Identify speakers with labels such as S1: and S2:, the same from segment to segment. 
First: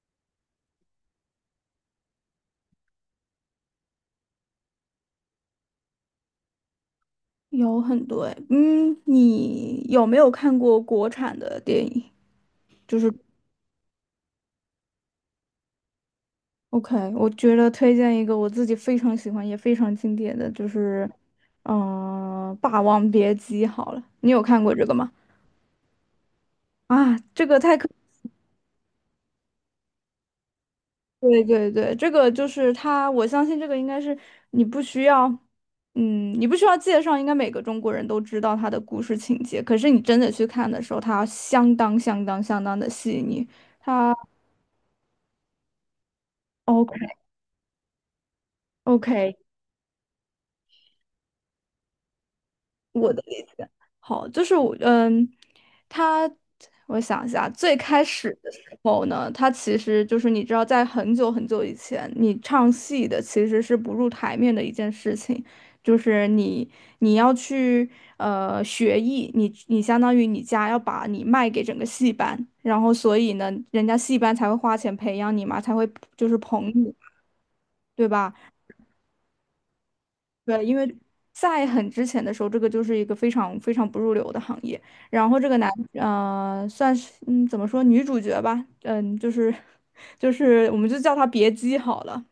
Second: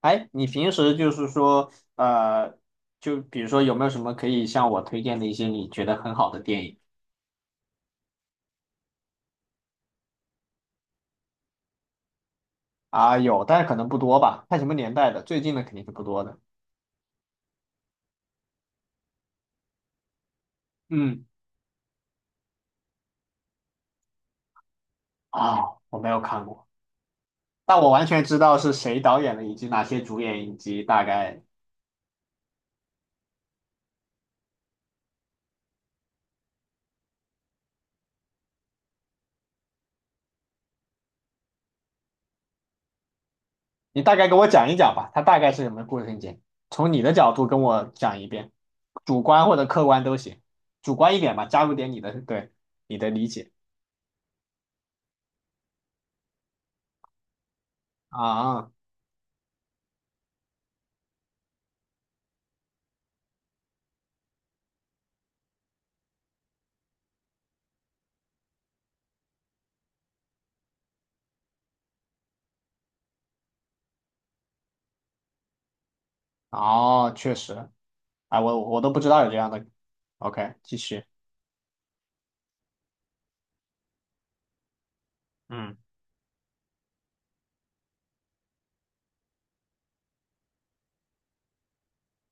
S1: 哎，你平时就比如说有没有什么可以向我推荐的一些你觉得很好的电影
S2: 有很多哎，你有没有看过国产的电影？就是。
S1: 啊？有，但是可能不多吧，看什么年代的，最近的肯定是不多的。
S2: OK，我觉得推荐一个我自己非常喜欢也非常经典的，就是
S1: 嗯。
S2: 霸王别姬》好了，你有看过这个吗？
S1: 啊，我没有看过，
S2: 啊，这个太
S1: 但
S2: 可。
S1: 我完全知道是谁导演的，以及哪些主演，以及大概，
S2: 对对对，这个就是它，我相信这个应该是你不需要，你不需要介绍，应该每个中国人都知道它的故事情节。可是你真的去看的时候，它相当相当相当的细腻。
S1: 你大概给我讲一讲吧，它大概是什么故事情节？从你的角度跟我讲一遍，主
S2: OK，OK，
S1: 观或者客观都行，主观一点吧，加入点你的，对，你的
S2: 我的
S1: 理
S2: 理
S1: 解。
S2: 解。好，就是我，他，我想一下。最开始的时
S1: 啊，
S2: 候呢，他其实就是你知道，在很久很久以前，你唱戏的其实是不入台面的一件事情。就是你要去学艺，你相当于你家要把你卖给整个戏班，然后所以呢，人家戏班才会花钱培养你嘛，才会就是捧你。
S1: 哦，确实。
S2: 对吧？
S1: 哎，我都不知道有这样的。OK，
S2: 对，因
S1: 继
S2: 为
S1: 续。
S2: 在很之前的时候，这个就是一个非常非常不入流的行业。然后这个男，
S1: 嗯。
S2: 算是怎么说女主角吧，就是 就是我们就叫她别姬好了。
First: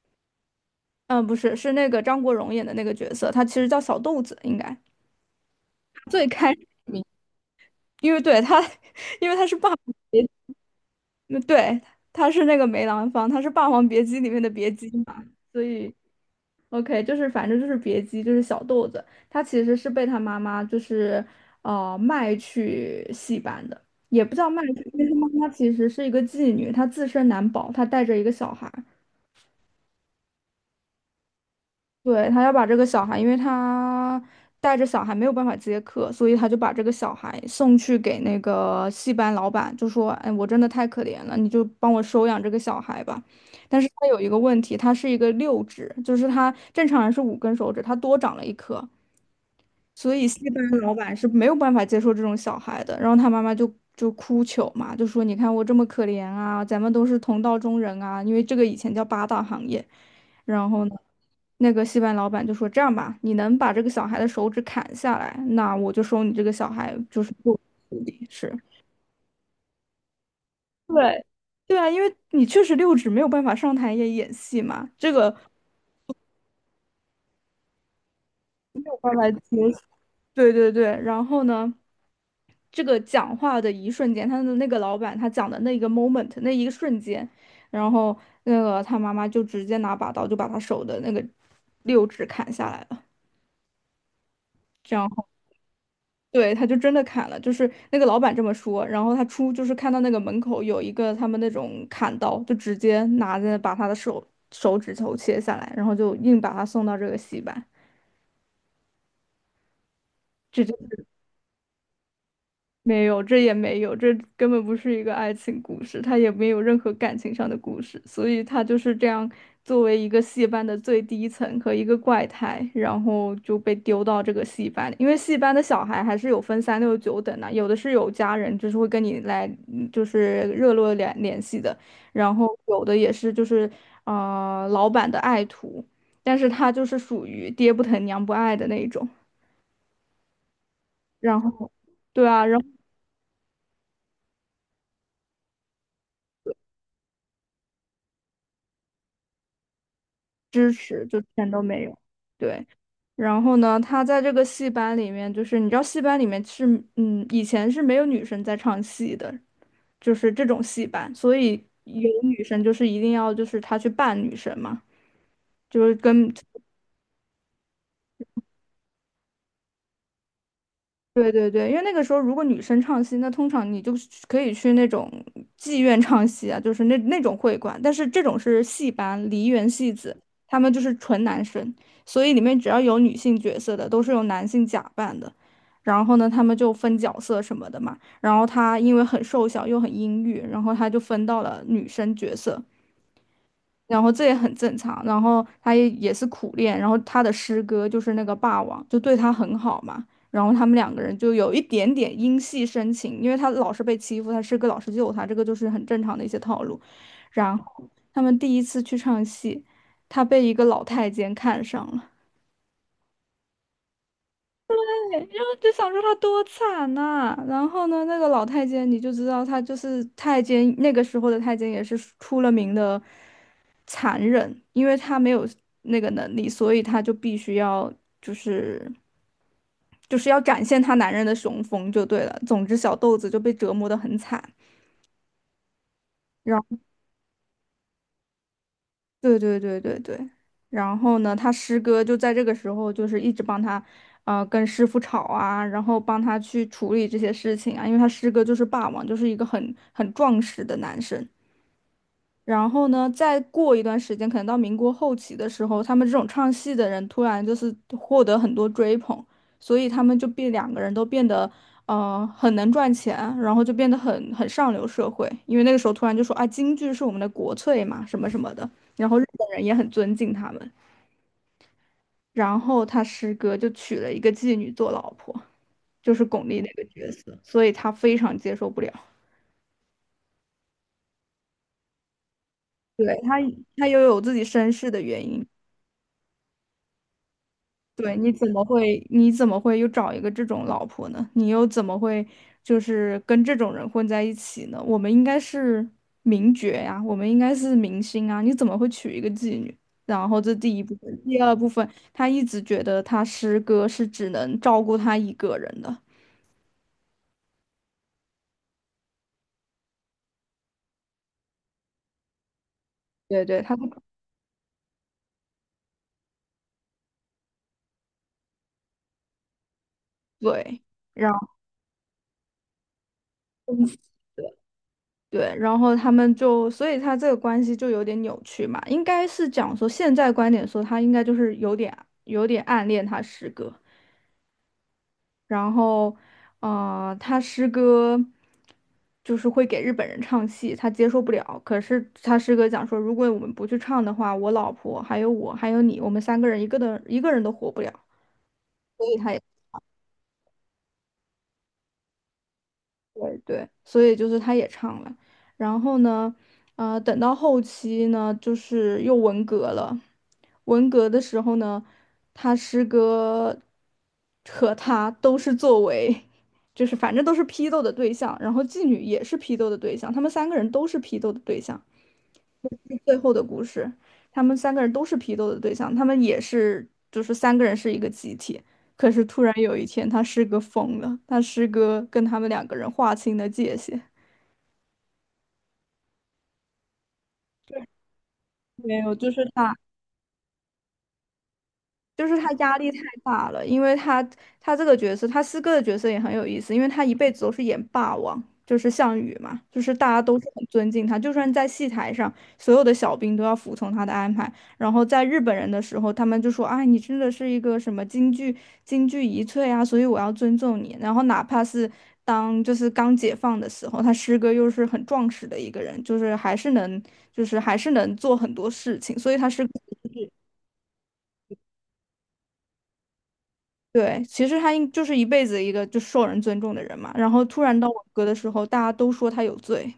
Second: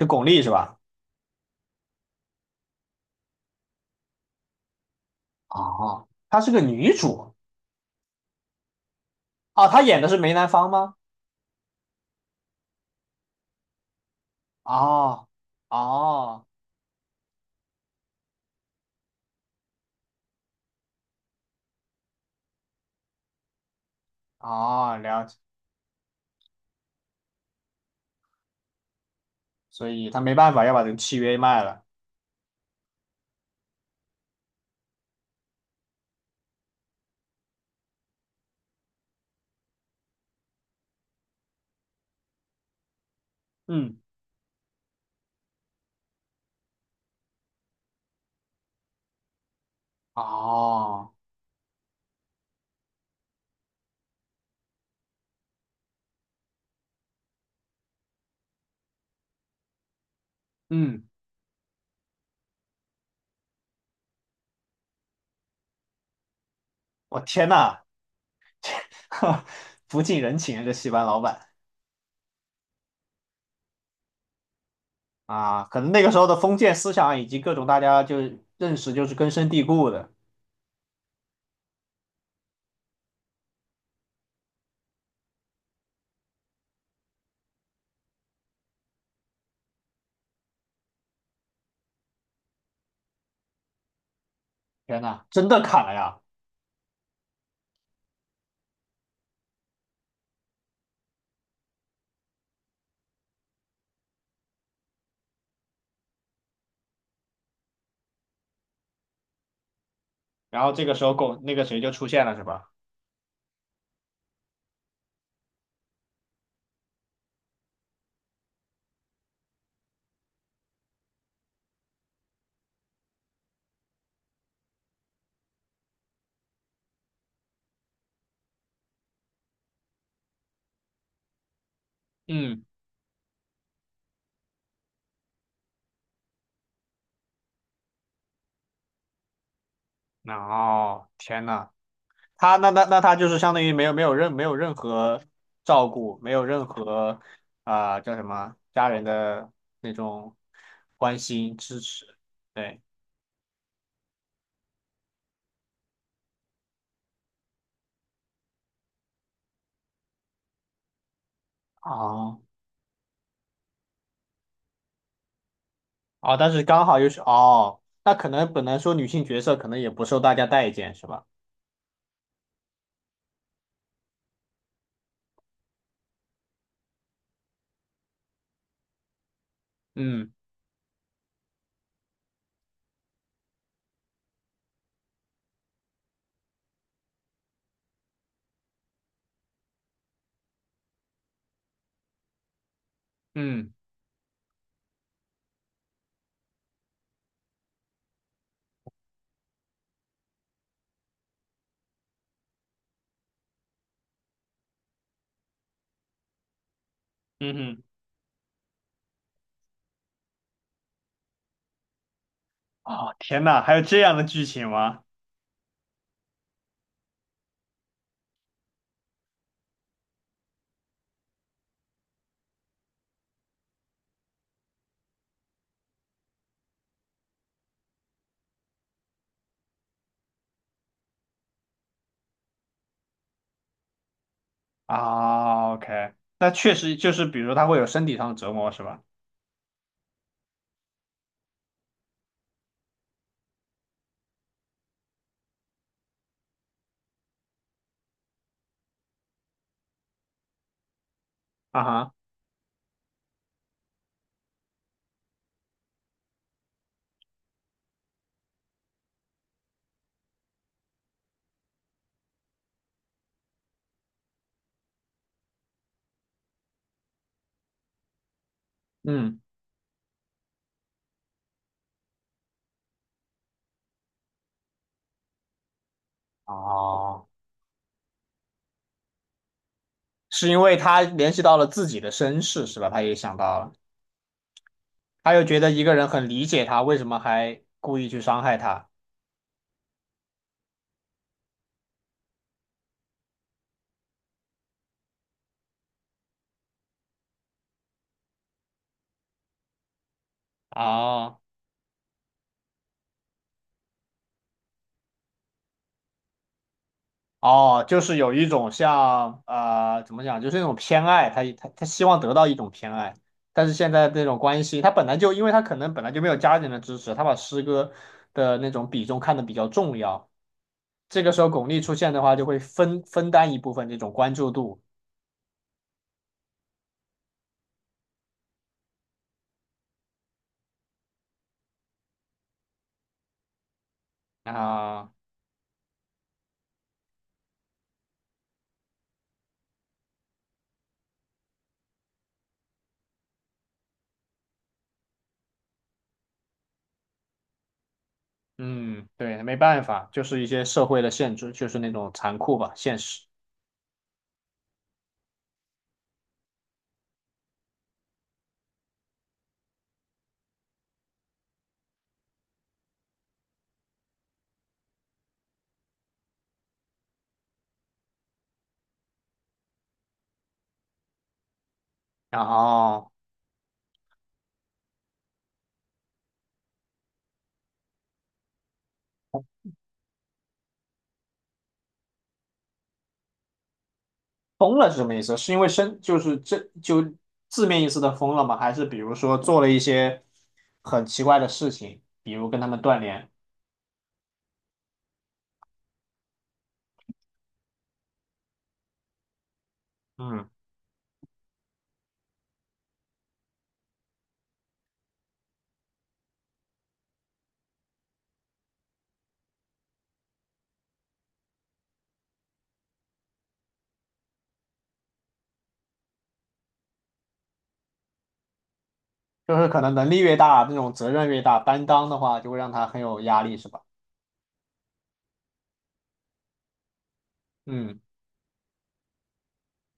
S1: 是巩俐是吧？
S2: 嗯，不是，是那个张国荣演的那个角色，他其实叫小豆子，应该
S1: 哦，
S2: 最
S1: 她是
S2: 开，
S1: 个女主。
S2: 因为对他，因为他是
S1: 哦，
S2: 霸。
S1: 她演的是梅兰芳吗？
S2: 那对，他是那个梅兰芳，他是《霸王别姬》里面的别姬嘛，
S1: 哦。
S2: 所以
S1: 哦。
S2: OK，就是反正就是别姬，就是小豆子。他其实是被他妈妈就是卖去戏班的，也不叫卖去，
S1: 哦，
S2: 因为他
S1: 了
S2: 妈
S1: 解。
S2: 妈其实是一个妓女，她自身难保，她带着一个小孩。
S1: 所以她没办法要把这个契约卖了。
S2: 对，他要把这个小孩，因为他带着小孩没有办法接客，所以他就把这个小孩送去给那个戏班老板，就说：“哎，我真的太可怜了，你就帮我收养这个小孩吧。”但是
S1: 嗯。
S2: 他有一个问题，他是一个六指，就是他正常人是五根手指，他多长了一颗。所以戏班牙老
S1: 哦。
S2: 板是没有办法接受这种小孩的，然后他妈妈就哭求嘛，就说你看我这么可怜啊，咱们都是同道中人啊，因为这个以前叫八大行业。然后呢，
S1: 嗯。
S2: 那个戏班牙老板就说这样吧，你能把这个小孩的手指砍下来，那我就收你这个小孩
S1: 我
S2: 就是
S1: 天
S2: 做
S1: 呐。
S2: 徒弟，是。
S1: 不近人情啊，这戏班老
S2: 对，
S1: 板。
S2: 对啊，因为你确实六指没有办法上台演戏嘛，这个没
S1: 啊，可能那个时候的封建思想以及各种大家就认识
S2: 有
S1: 就
S2: 办
S1: 是
S2: 法
S1: 根深
S2: 接。
S1: 蒂固的。
S2: 对对对，然后呢？这个讲话的一瞬间，他的那个老板他讲的那一个 moment， 那一个瞬间，然后那个他妈妈就直接拿把刀就把他手的那个六指砍下来了。这
S1: 天
S2: 样
S1: 呐，
S2: 后
S1: 真的砍了呀！
S2: 对，他就真的砍了，就是那个老板这么说，然后他出就是看到那个门口有一个他们那种砍刀，就直接拿着把他的手指头切下来，然后就硬把他送到这个戏班。
S1: 然后这个时候巩那个谁就出现了是吧？
S2: 没有，这也没有，这根本不是一个爱情故事，他也没有任何感情上的故事，所以他就是这样作为一个戏班的最低层和一个怪胎，然后就被丢到这个戏班里。因为戏班的小孩还是有分三六九等的，有的是有家人，就是会跟你来，嗯就是热络联系的，然后
S1: 嗯。
S2: 有的也是就是老板的爱徒，但是他就是属于爹不疼娘不爱的那一种。
S1: 哦，
S2: 然
S1: 天
S2: 后。
S1: 呐。
S2: 对啊，
S1: 他
S2: 然后。
S1: 那那那他就是相当于没有任何照顾，没有任何啊、叫什么家人的那种
S2: 支持，
S1: 关
S2: 就全
S1: 心
S2: 都
S1: 支
S2: 没有。
S1: 持。
S2: 对，
S1: 对。
S2: 然后呢，他在这个戏班里面，就是你知道戏班里面是，以前是没有女生在唱戏的，就是这种戏班，所以有
S1: 哦
S2: 女生就是一定要就是他去扮女生嘛，就是跟
S1: 哦，但是刚好又是哦，那可能本来说女性角色可能也不受大家待见是吧？
S2: 对对对，因为那个时候如果女生唱戏，那通常你就是可以去那种妓院唱戏啊，就是那那种会馆。但是这种是戏班、梨园戏子，
S1: 嗯。
S2: 他们就是纯男生，所以里面只要有女性角色的，都是用男性假扮的。然后呢，他们就分角色什么的嘛。然后他因为很瘦小又很阴郁，然后他就分到了女生角色。
S1: 嗯。
S2: 然后这也很正常。然后他也也是苦练，然后他的师哥就是那个霸王，就对他很好嘛。然后他们两个人就有一点点因戏生情，因为他老是被欺负，他师哥老是救他，这个就是很正常的一些套路。
S1: 嗯
S2: 然
S1: 哼。
S2: 后他们第一次去唱戏，他被一个老太监看上了。
S1: 哦天呐，还有这样的剧情吗？
S2: 就想说他多惨呐、然后呢，那个老太监你就知道他就是太监，那个时候的太监也是出了名的残忍，因为他没有那个能力，所以他就必须要就是就是要展现他男人的雄风就对了。总之，小豆子就被折磨得很惨。
S1: 啊，OK，那确实就是比如他会有身体上的折磨是吧？
S2: 对对对对对，然后呢，他师哥就在这个时候就是一直帮他，跟师傅吵啊，然后帮他去处理这些事情啊，因为他师哥就是霸王，就是一个很壮实的男生。
S1: 啊哈。
S2: 然后呢，再过一段时间，可能到民国后期的时候，他们这种唱戏的人突然就是获得很多追捧，所以他们就变两个人都变得很能赚钱，然后就变得很上流社会，因为那个时候突然就说啊，京剧是我们的国粹嘛，什么什么的，然后日
S1: 嗯。
S2: 本人也很尊敬他们。然后他师哥就娶了一个妓女做老婆，就是巩俐那个角
S1: 哦，
S2: 色，所以他非常接受不了。
S1: 是因为他联系到了自己的身世，是吧？他也
S2: 对，他
S1: 想到了，
S2: 他又有自己身世的原
S1: 他又
S2: 因。
S1: 觉得一个人很理解他，为什么还故意
S2: 对，
S1: 去
S2: 你
S1: 伤
S2: 怎
S1: 害
S2: 么
S1: 他？
S2: 会，你怎么会又找一个这种老婆呢？你又怎么会就是跟这种人混在一起呢？我们应该是名角呀，我们应该是明星啊，你怎么会娶一个妓女？然后这第一部分，第
S1: 啊，
S2: 二部分，他一直觉得他师哥是只能照顾他一个人的。
S1: 哦，就是有一种像怎么讲，就是那种偏爱，他他希望得到一种偏爱，
S2: 对对，
S1: 但是
S2: 他
S1: 现在这种关系，他本来就因为他可能本来就没有家人的支持，他把师哥的那种比重看得比较重要，
S2: 对，
S1: 这
S2: 然
S1: 个时
S2: 后
S1: 候巩俐出现的话，就会分担一部分这种关注度
S2: 对，然后他们就，所以他这个关系就有点扭曲嘛，应该是讲说现在观点说他应该就是有点有点暗恋他师哥。
S1: 啊。
S2: 然后，他师哥就是会给日本人唱戏，他接受不了。可是他师哥讲说，如果我们不去唱的话，我老婆还有我还有你，我们三个人一个人都活不了。所
S1: 嗯，
S2: 以他也。
S1: 对，没办法，就是一些社会的限制，就是那种残酷吧，现实。
S2: 对对，所以就是他也唱了。然后呢，等到后期呢，就是又文革了。文革的时候呢，他师哥和他都是作为，就是反正都是批斗的对象，然后妓女也是批斗的对象，他们三个人都是批斗的对象。
S1: 然后
S2: 最后的故事，他们三个人都是批斗的对象，他们也是就是三个人是一个集体。可是突然有一天，他师哥疯了，他师哥跟他们两个人划清了界限。
S1: 疯了是什么意思？是因为生，就是这就字面意思的疯了吗？还是
S2: 没
S1: 比
S2: 有，
S1: 如
S2: 就
S1: 说
S2: 是
S1: 做了
S2: 他。
S1: 一些很奇怪的事情，
S2: 就
S1: 比
S2: 是
S1: 如
S2: 他
S1: 跟他
S2: 压
S1: 们
S2: 力太
S1: 断联？
S2: 大了，因为他他这个角色，他师哥的角色也很有意思，因为他一辈子都是演霸王，就是项羽嘛，就是大家都是
S1: 嗯，
S2: 很尊敬他，就算在戏台上，所有的小兵都要服从他的安排。然后在日本人的时候，他们就说：“啊，你真的是一个什么京剧遗粹啊，所以我要尊重你。”然后哪怕是当就是刚解放的时候，他师哥又是很壮实的一个人，就是还是能就是还是能做很多事情，所以他
S1: 就
S2: 是。
S1: 是可能能力越大，那种责任越大，担当的话就会让他很有压力，是吧？
S2: 对，其实他应就是一辈子一个就受人尊重的人嘛，然后突然到
S1: 嗯，
S2: 我哥的时候，大家都说他有罪。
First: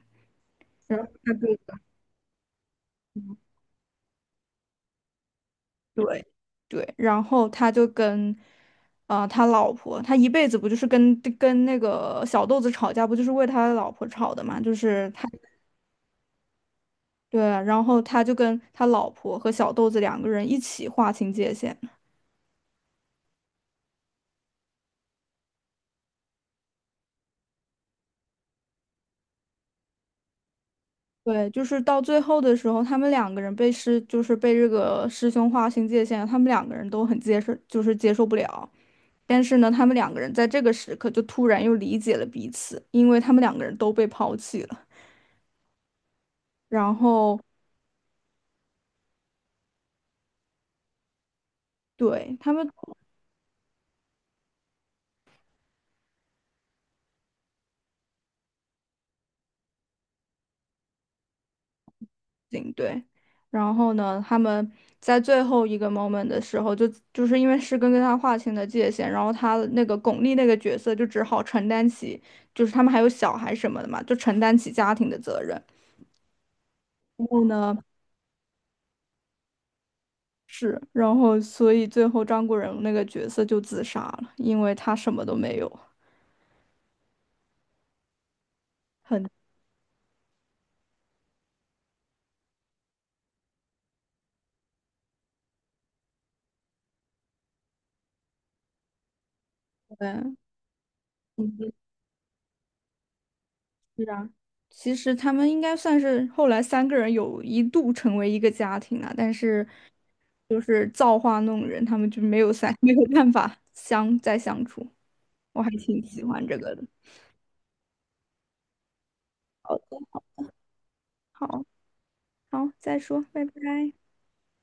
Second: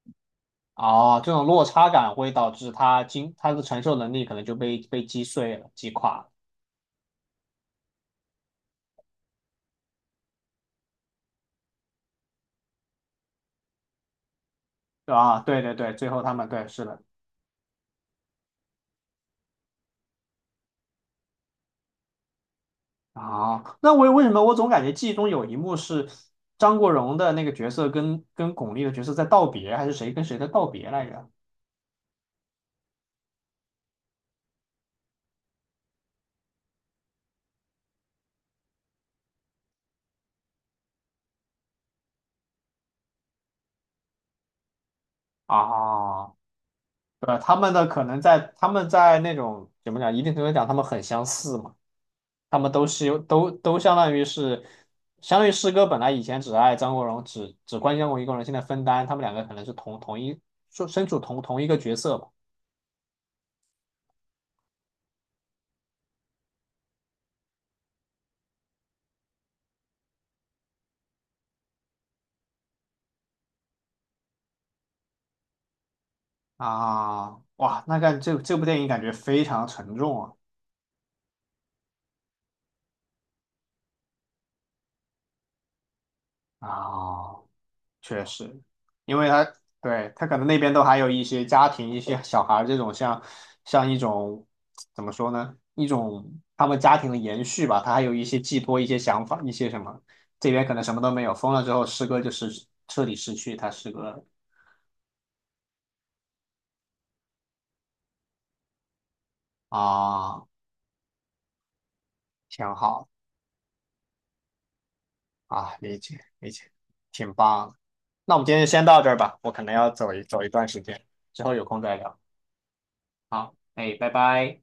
S2: 然后
S1: 哦，这种落差感会导致他他的承受能力可能就被击碎了、击垮
S2: 对
S1: 了，
S2: 对，然后他就跟，啊、他老婆，他一辈子不就是跟那个小豆子吵架，不就是为他老婆吵的嘛，就是
S1: 对
S2: 他
S1: 吧？啊对对对，最后他们对是的。
S2: 对，然后他就跟他老婆和小豆子两个人一起划清界限。
S1: 啊，那我为什么我总感觉记忆中有一幕是张国荣的那个角色跟巩俐的角色在道别，还是谁跟谁在道别来着？
S2: 对，就是到最后的时候，他们两个人被师，就是被这个师兄划清界限，他们两个人都很接受，就是接受不了。但是呢，他们两个人在这个时刻就突然又理解了彼此，因为他们两个人都被抛弃了。
S1: 啊，
S2: 然
S1: 对，
S2: 后，
S1: 他们的可能在他们在那种怎么讲，一定程度讲他们很相似嘛，
S2: 对，他
S1: 他
S2: 们
S1: 们都是有都相当于是，相当于师哥本来以前只爱张国荣，只关心过一个人，现在分担，他们两个可能是同一说身处同一个角色吧。
S2: 行，对，然后呢，他们在最后一个 moment 的时候就，就是因为师根跟他划清了界限，然后他那个巩俐那个角色就只好承担起，就是他们还有小孩什么的嘛，就承担起家庭的责任。然
S1: 啊，
S2: 后呢？
S1: 哇，那看这部电影感觉非常沉重啊。
S2: 是，然后所以最后张国荣那个角色就自杀了，因为他什么都没有。
S1: 啊，确实，因为
S2: 很
S1: 他对他可能那边都还有一些家庭、一些小孩儿这种像像一种怎么说呢？一种他们家庭的延续吧，他还有一些寄托、一些想法、一些什么。
S2: 对，
S1: 这边可能什么都没有，封了之
S2: 嗯，
S1: 后，诗歌就是彻底失去他诗歌
S2: 是
S1: 了
S2: 啊，其实他们应该算是后来三个人有一度成为一个家庭了，但是
S1: 啊。
S2: 就是造化弄人，他们就没有
S1: 挺
S2: 三 没有
S1: 好
S2: 办法再相处。我还
S1: 啊，理
S2: 挺
S1: 解
S2: 喜欢
S1: 理
S2: 这
S1: 解，
S2: 个的。
S1: 挺棒。那我们今天就先到这儿吧，我可能
S2: 好
S1: 要
S2: 的，
S1: 走一段时间，之后
S2: 好，
S1: 有空再聊。
S2: 好，再说，拜拜。
S1: 好，哎，拜拜。